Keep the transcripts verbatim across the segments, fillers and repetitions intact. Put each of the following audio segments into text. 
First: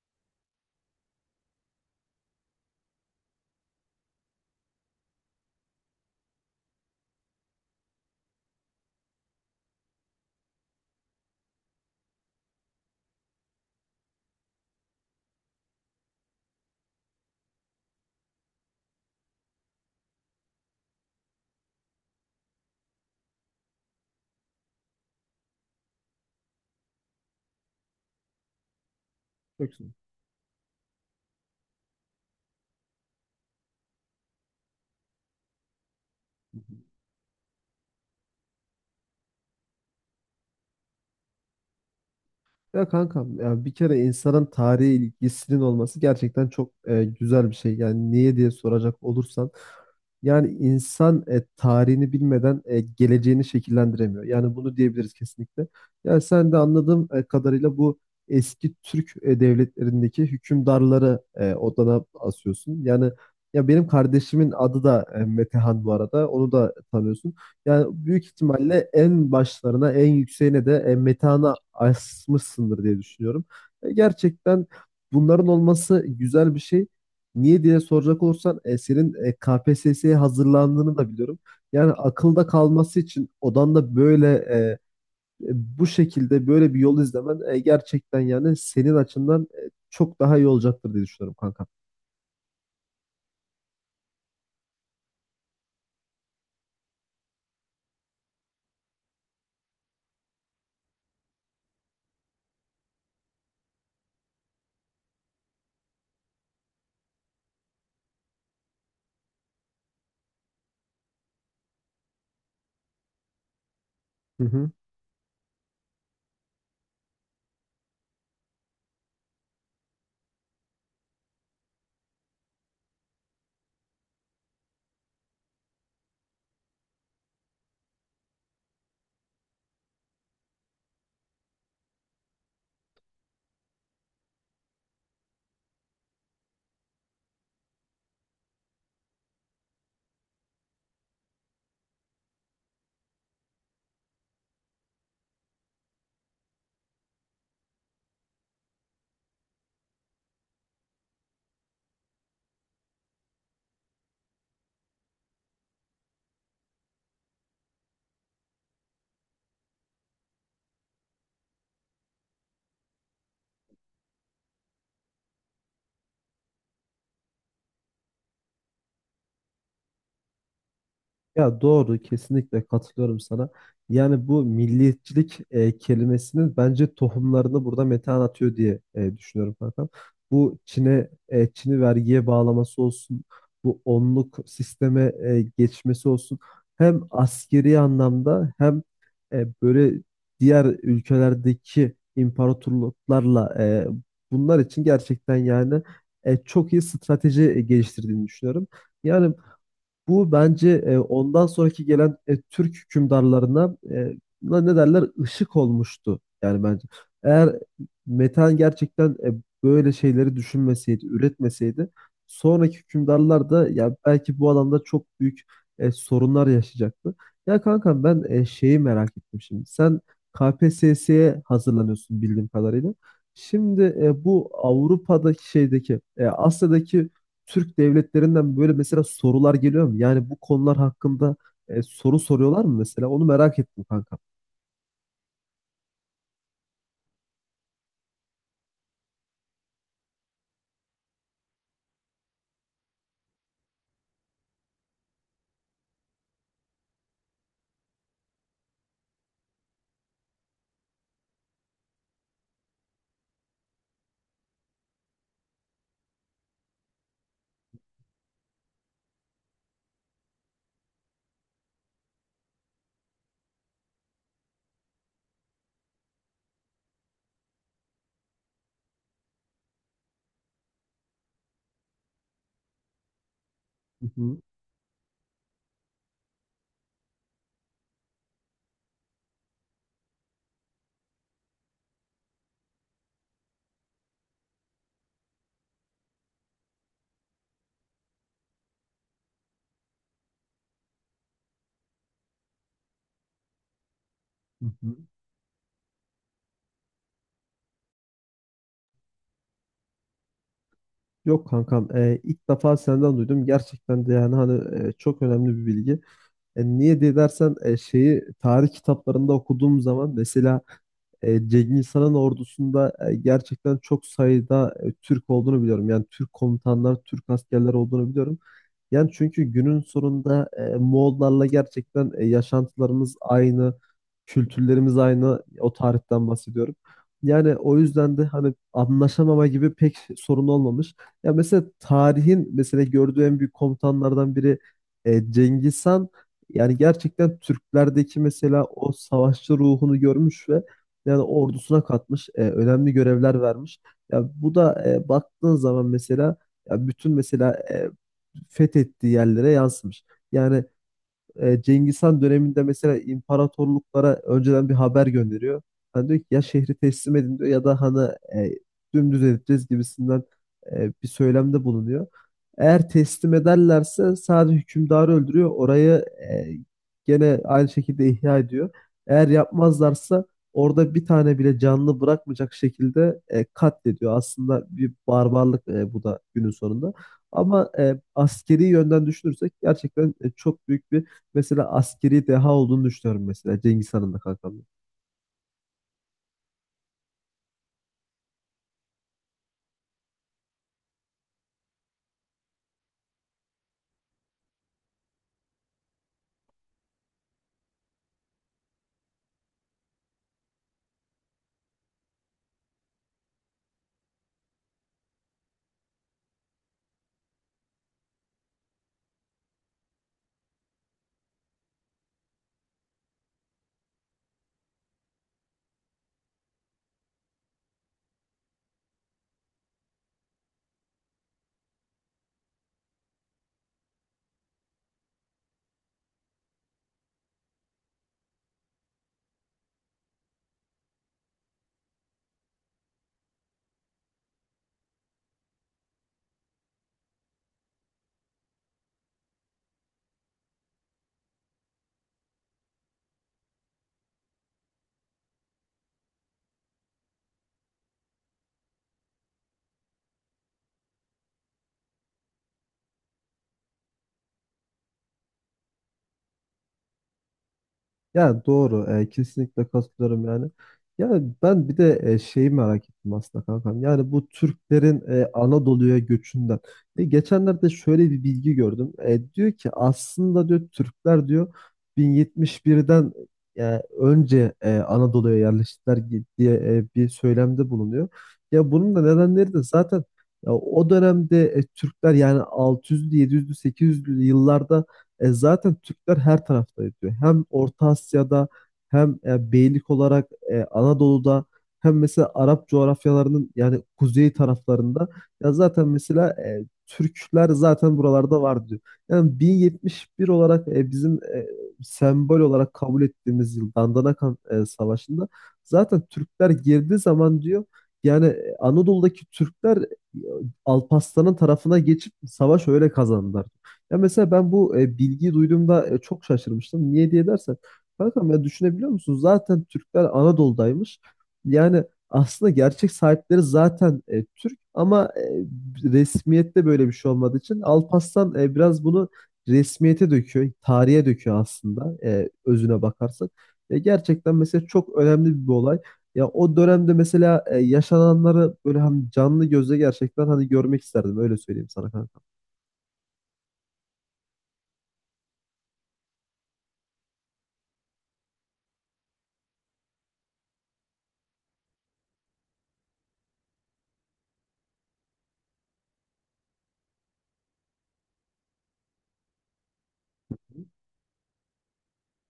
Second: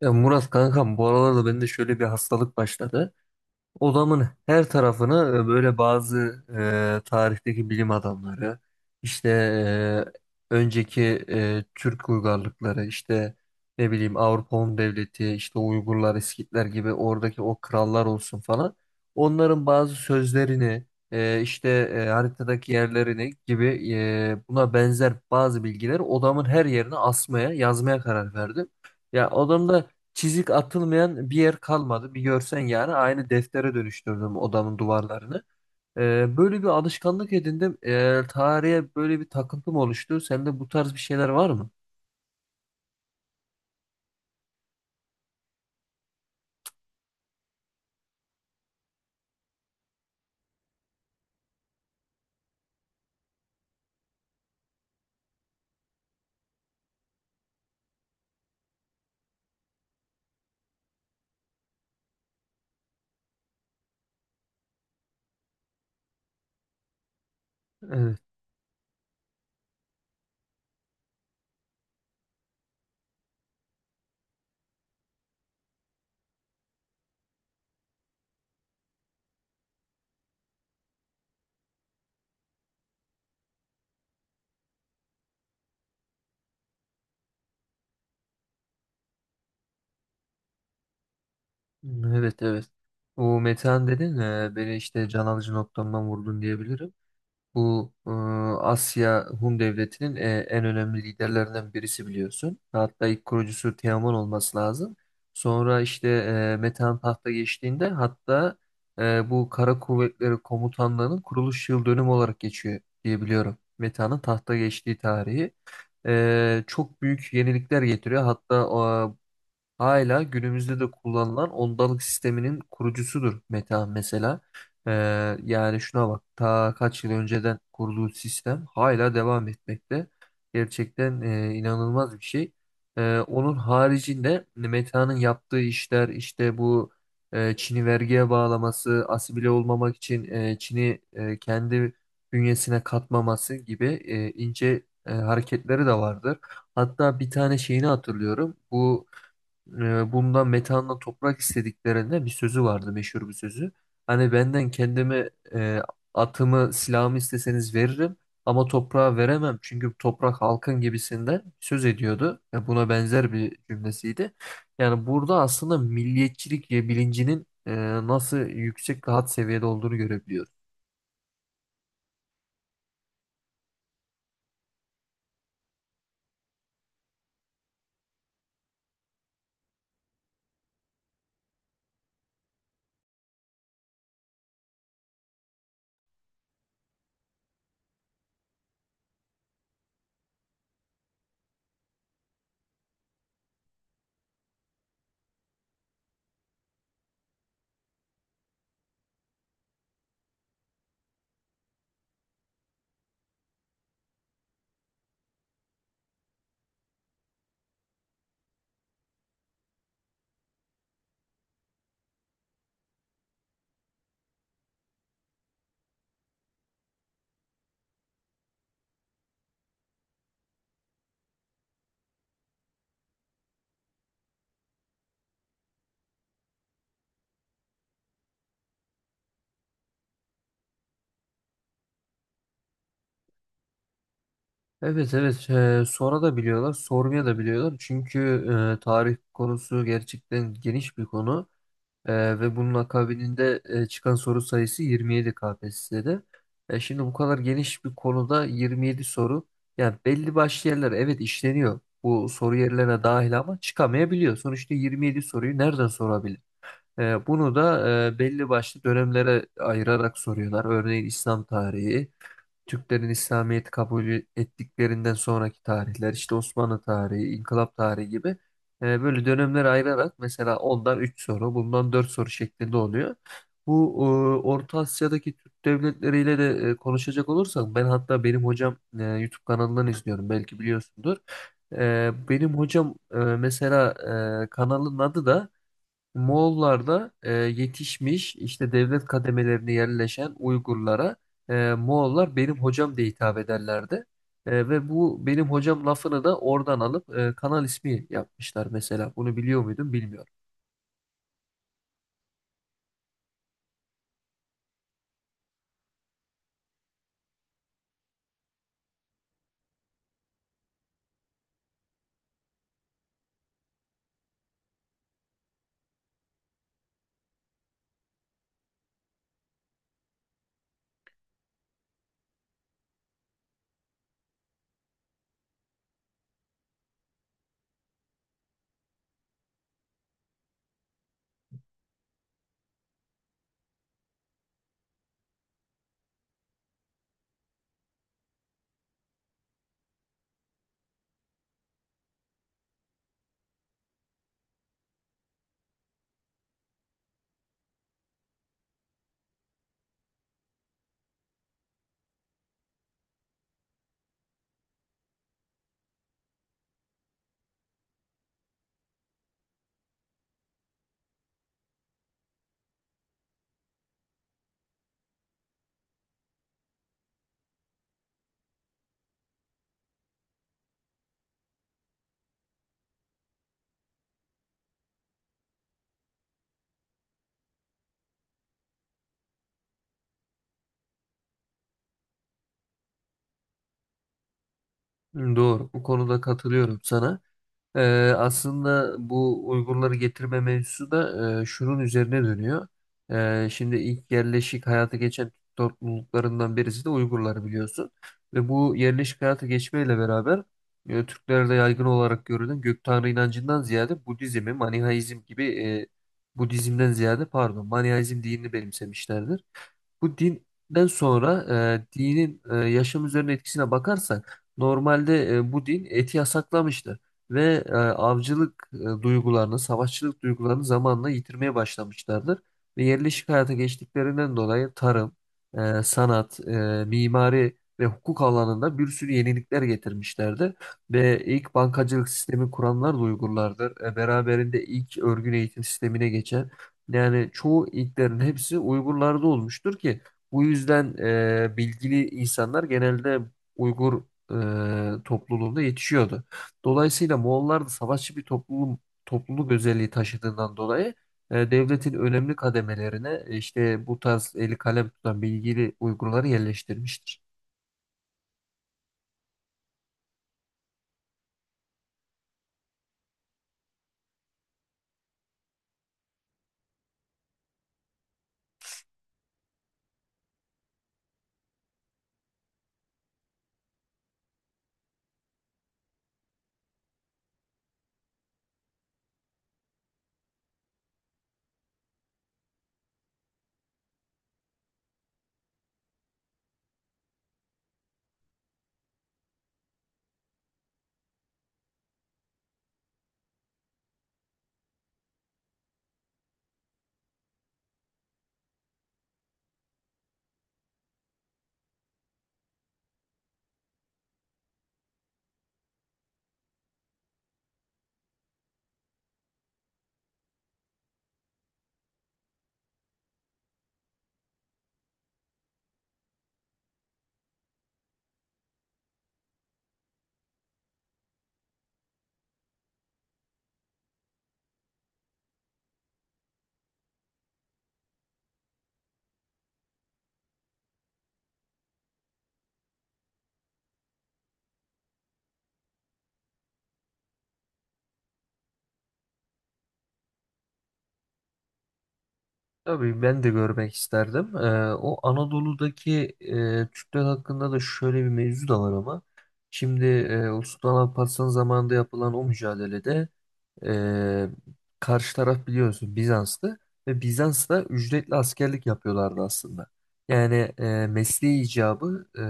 Ya Murat kankam, bu aralarda bende şöyle bir hastalık başladı. Odamın her tarafını e, böyle bazı e, tarihteki bilim adamları, işte e, önceki e, Türk uygarlıkları, işte ne bileyim Avrupa Hun Devleti, işte Uygurlar, İskitler gibi oradaki o krallar olsun falan. Onların bazı sözlerini, e, işte e, haritadaki yerlerini gibi e, buna benzer bazı bilgileri odamın her yerine asmaya, yazmaya karar verdim. Ya Çok odamda Yoksun. çizik atılmayan bir yer kalmadı. Bir görsen, yani aynı deftere dönüştürdüm odamın duvarlarını. Ee, böyle bir alışkanlık edindim. Ee, tarihe böyle bir takıntım oluştu. Sende bu tarz bir şeyler var mı? Ya kankam, ya bir kere insanın tarihe ilgisinin olması gerçekten çok e, güzel bir şey. Yani niye diye soracak olursan yani insan e, tarihini bilmeden e, geleceğini şekillendiremiyor. Yani bunu diyebiliriz kesinlikle. Yani sen de anladığım e, kadarıyla bu eski Türk e, devletlerindeki hükümdarları e, odana asıyorsun. Yani ya benim kardeşimin adı da e, Metehan bu arada. Onu da tanıyorsun. Yani Evet. büyük ihtimalle en başlarına, en yükseğine de e, metana asmışsındır diye düşünüyorum. E, gerçekten bunların olması güzel bir şey. Niye diye soracak olursan e, senin e, K P S S'ye hazırlandığını da biliyorum. Yani akılda kalması için odanda böyle e, e, bu şekilde böyle bir yol izlemen e, gerçekten yani senin açından e, çok daha iyi olacaktır diye düşünüyorum kanka. Evet, evet. O Metehan dedin, e, beni işte can alıcı noktamdan vurdun diyebilirim. Bu e, Asya Hun Devleti'nin e, en önemli liderlerinden birisi, biliyorsun. Hatta ilk kurucusu Teoman olması lazım. Sonra işte e, Metehan tahta geçtiğinde, hatta e, bu Kara Kuvvetleri Komutanlığı'nın kuruluş yıl dönümü olarak geçiyor diye biliyorum, Metehan'ın Hı tahta hı. geçtiği tarihi. E, çok büyük yenilikler getiriyor. Hatta hala günümüzde de kullanılan ondalık sisteminin kurucusudur Meta mesela. Ee, Yani şuna bak ta kaç yıl önceden kurduğu sistem hala devam etmekte. Gerçekten e, inanılmaz bir şey. Ee, onun haricinde Meta'nın yaptığı işler işte bu e, Çin'i vergiye bağlaması, asimile olmamak için e, Çin'i e, kendi bünyesine katmaması gibi e, ince e, hareketleri de vardır. Hatta bir tane şeyini hatırlıyorum. Bu e, bundan metanla toprak istediklerinde bir sözü vardı, meşhur bir sözü. Hani benden kendimi e, atımı, silahımı isteseniz veririm ama toprağa veremem çünkü toprak halkın gibisinden söz ediyordu. Ya buna benzer bir cümlesiydi. Yani burada aslında milliyetçilik bilincinin e, nasıl yüksek ve had seviyede olduğunu görebiliyoruz. Ya doğru, kesinlikle katılıyorum sana. Yani bu milliyetçilik e, kelimesinin bence tohumlarını burada Metehan atıyor diye e, düşünüyorum kankam. Bu Çin'e e, Çin'i vergiye bağlaması olsun, bu onluk sisteme e, geçmesi olsun. Hem askeri anlamda hem e, böyle diğer ülkelerdeki imparatorluklarla e, bunlar için gerçekten yani e, çok iyi strateji e, geliştirdiğini düşünüyorum. Yani bu bence e, ondan sonraki gelen e, Türk hükümdarlarına e, buna ne derler, ışık olmuştu yani bence. Eğer Metehan gerçekten e, böyle şeyleri düşünmeseydi, üretmeseydi sonraki hükümdarlar da ya belki bu alanda çok büyük e, sorunlar yaşayacaktı. Ya kankam, ben e, şeyi merak ettim şimdi. Sen K P S S'ye hazırlanıyorsun bildiğim kadarıyla. Şimdi e, bu Avrupa'daki şeydeki, e, Asya'daki Türk devletlerinden böyle mesela sorular geliyor mu? Yani bu konular hakkında e, soru soruyorlar mı mesela? Onu merak ettim kankam. Evet, evet, e, sonra da biliyorlar, sormaya da biliyorlar çünkü e, tarih konusu gerçekten geniş bir konu. Ee, ve bunun akabininde e, çıkan soru sayısı yirmi yedi K P S S'de. E, şimdi bu kadar geniş bir konuda yirmi yedi soru. Yani belli başlı yerler, evet, işleniyor. Bu soru yerlerine dahil ama çıkamayabiliyor. Sonuçta yirmi yedi soruyu nereden sorabilir? E, bunu da e, belli başlı dönemlere ayırarak soruyorlar. Örneğin İslam tarihi. Türklerin İslamiyet'i kabul ettiklerinden sonraki tarihler, işte Osmanlı tarihi, İnkılap tarihi gibi e, böyle dönemlere ayırarak mesela ondan üç soru, bundan dört soru şeklinde oluyor. Bu e, Hı hı, Orta Asya'daki Türk devletleriyle de e, konuşacak olursak, ben hatta benim hocam e, YouTube kanalından izliyorum, belki biliyorsundur. E, benim hocam, e, mesela e, kanalın adı da Moğollar da e, yetişmiş işte devlet kademelerine yerleşen Uygurlara e, Moğollar benim hocam diye hitap ederlerdi. hı E, ve hı. bu benim hocam lafını da oradan alıp e, kanal ismi yapmışlar mesela. Bunu biliyor muydun bilmiyorum. Yok kankam, e, ilk defa senden duydum. Gerçekten de yani hani e, çok önemli bir bilgi. E, niye diye dersen e, şeyi tarih kitaplarında okuduğum zaman mesela e, Cengiz Han'ın ordusunda e, gerçekten çok sayıda e, Türk olduğunu biliyorum. Yani Türk komutanlar, Türk askerler olduğunu biliyorum. Yani çünkü günün sonunda e, Moğollarla gerçekten e, yaşantılarımız aynı, kültürlerimiz aynı. O tarihten bahsediyorum. Yani o yüzden de hani anlaşamama gibi pek sorun olmamış. Ya mesela tarihin mesela gördüğü en büyük komutanlardan biri e, Cengiz Han. Yani gerçekten Türklerdeki mesela o savaşçı ruhunu görmüş ve yani ordusuna katmış, e, önemli görevler vermiş. Ya bu da e, baktığın zaman mesela ya bütün mesela e, fethettiği yerlere yazmış. Yani e, Cengiz Han döneminde mesela imparatorluklara önceden bir haber gönderiyor. Hani diyor ki ya şehri teslim edin diyor ya da hani e, dümdüz edeceğiz gibisinden e, bir söylemde bulunuyor. Eğer teslim ederlerse sadece hükümdarı öldürüyor. Orayı e, gene aynı şekilde ihya ediyor. Eğer yapmazlarsa orada bir tane bile canlı bırakmayacak şekilde e, katlediyor. Aslında bir barbarlık e, bu da günün sonunda. Ama e, askeri yönden düşünürsek gerçekten e, çok büyük bir mesela askeri deha olduğunu düşünüyorum mesela Cengiz Han'ın da kankam. Doğru. Bu konuda katılıyorum sana. Ee, aslında bu Uygurları getirme mevzusu da e, şunun üzerine dönüyor. Ee, şimdi ilk yerleşik hayata geçen Türk topluluklarından birisi de Uygurlar, biliyorsun. Ve bu yerleşik hayata geçmeyle beraber e, Türklerde yaygın olarak görülen gök tanrı inancından ziyade Budizmi, Manihaizm gibi e, Budizmden ziyade pardon, Manihaizm dinini benimsemişlerdir. Bu dinden sonra e, dinin e, yaşam üzerine etkisine bakarsak, normalde e, bu din eti yasaklamıştı ve e, avcılık e, duygularını, savaşçılık duygularını zamanla yitirmeye başlamışlardır. Ve yerleşik hayata geçtiklerinden dolayı tarım, e, sanat, e, mimari ve hukuk alanında bir sürü yenilikler getirmişlerdi. Ve ilk bankacılık sistemi kuranlar da Uygurlardır. E, beraberinde ilk örgün eğitim sistemine geçen, yani çoğu ilklerin hepsi Uygurlarda olmuştur ki bu yüzden e, bilgili insanlar genelde Uygur e, topluluğunda yetişiyordu. Dolayısıyla Moğollar da savaşçı bir topluluk, topluluk özelliği taşıdığından dolayı e, devletin önemli kademelerine e, işte bu tarz eli kalem tutan bilgili Uygurları yerleştirmiştir. Ya doğru, e, kesinlikle katılıyorum yani. Yani ben bir de e, şeyi merak ettim aslında kankam. Yani bu Türklerin e, Anadolu'ya göçünden. E, geçenlerde şöyle bir bilgi gördüm. E, diyor ki aslında, diyor Türkler, diyor bin yetmiş birden e, önce e, Anadolu'ya yerleştiler gi- diye e, bir söylemde bulunuyor. Ya bunun da nedenleri de zaten ya, o dönemde e, Türkler yani altı yüzlü, yedi yüzlü, sekiz yüzlü yıllarda e, zaten Türkler her tarafta diyor. Hem Orta Asya'da hem e, beylik olarak e, Anadolu'da hem mesela Arap coğrafyalarının yani kuzey taraflarında ya zaten mesela e, Türkler zaten buralarda var diyor. Yani bin yetmiş bir olarak e, bizim e, sembol olarak kabul ettiğimiz yıl Dandanakan e, Savaşı'nda zaten Türkler girdiği zaman diyor yani e, Anadolu'daki Türkler e, Alparslan'ın tarafına geçip savaş öyle kazandılar. Ya mesela ben bu e, bilgiyi duyduğumda e, çok şaşırmıştım. Niye diye dersen, kankam, ya düşünebiliyor musun? Zaten Türkler Anadolu'daymış. Yani aslında gerçek sahipleri zaten e, Türk ama e, resmiyette böyle bir şey olmadığı için Alparslan e, biraz bunu resmiyete döküyor, tarihe döküyor aslında e, özüne bakarsak. E, gerçekten mesela çok önemli bir olay. Ya o dönemde mesela e, yaşananları böyle hani canlı gözle gerçekten hani görmek isterdim, öyle söyleyeyim sana kanka. Tabii ben de görmek isterdim. Ee, o Anadolu'daki e, Türkler hakkında da şöyle bir mevzu da var ama. Şimdi e, o Sultan Alparslan zamanında yapılan o mücadelede e, karşı taraf, biliyorsun, Bizans'tı ve Bizans'ta ücretli askerlik yapıyorlardı aslında. Yani e, mesleği icabı e,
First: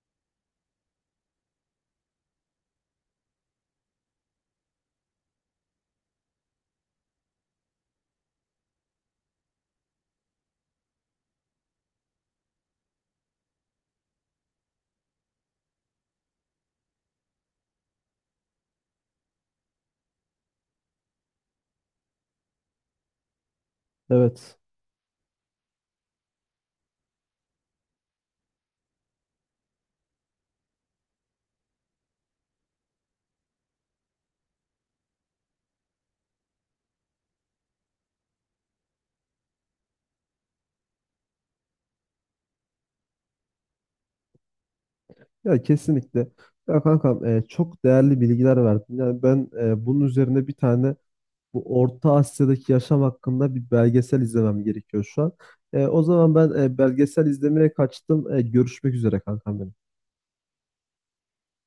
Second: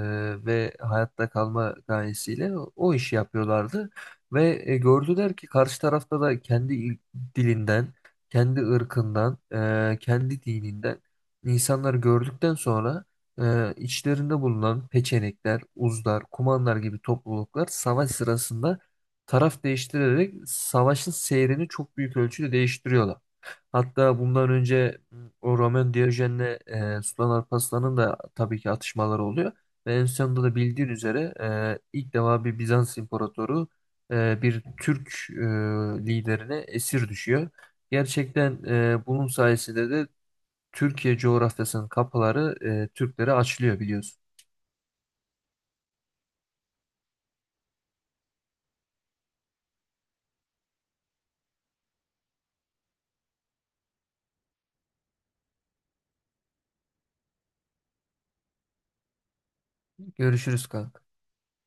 ve hayatta kalma gayesiyle o işi yapıyorlardı ve e, gördüler ki karşı tarafta da kendi il- dilinden, kendi ırkından, e, kendi dininden insanları gördükten sonra e, içlerinde bulunan peçenekler, uzlar, kumanlar gibi topluluklar savaş sırasında taraf değiştirerek savaşın seyrini çok büyük ölçüde değiştiriyorlar. Hatta bundan Evet. önce o Romain Diyojen'le e, Sultan Alparslan'ın da tabii ki atışmaları oluyor. Ve en sonunda da, bildiğin üzere, e, ilk defa bir Bizans imparatoru e, bir Türk e, liderine esir düşüyor. Gerçekten e, bunun sayesinde de Türkiye coğrafyasının kapıları e, Türklere açılıyor, biliyorsun. Ya kesinlikle. Ya kankam, e, çok değerli bilgiler verdin. Yani ben e, bunun üzerine bir tane bu Orta Asya'daki yaşam hakkında bir belgesel izlemem gerekiyor şu an. E, o zaman ben e, belgesel izlemeye kaçtım. E, görüşmek üzere kankam benim. Görüşürüz kanka.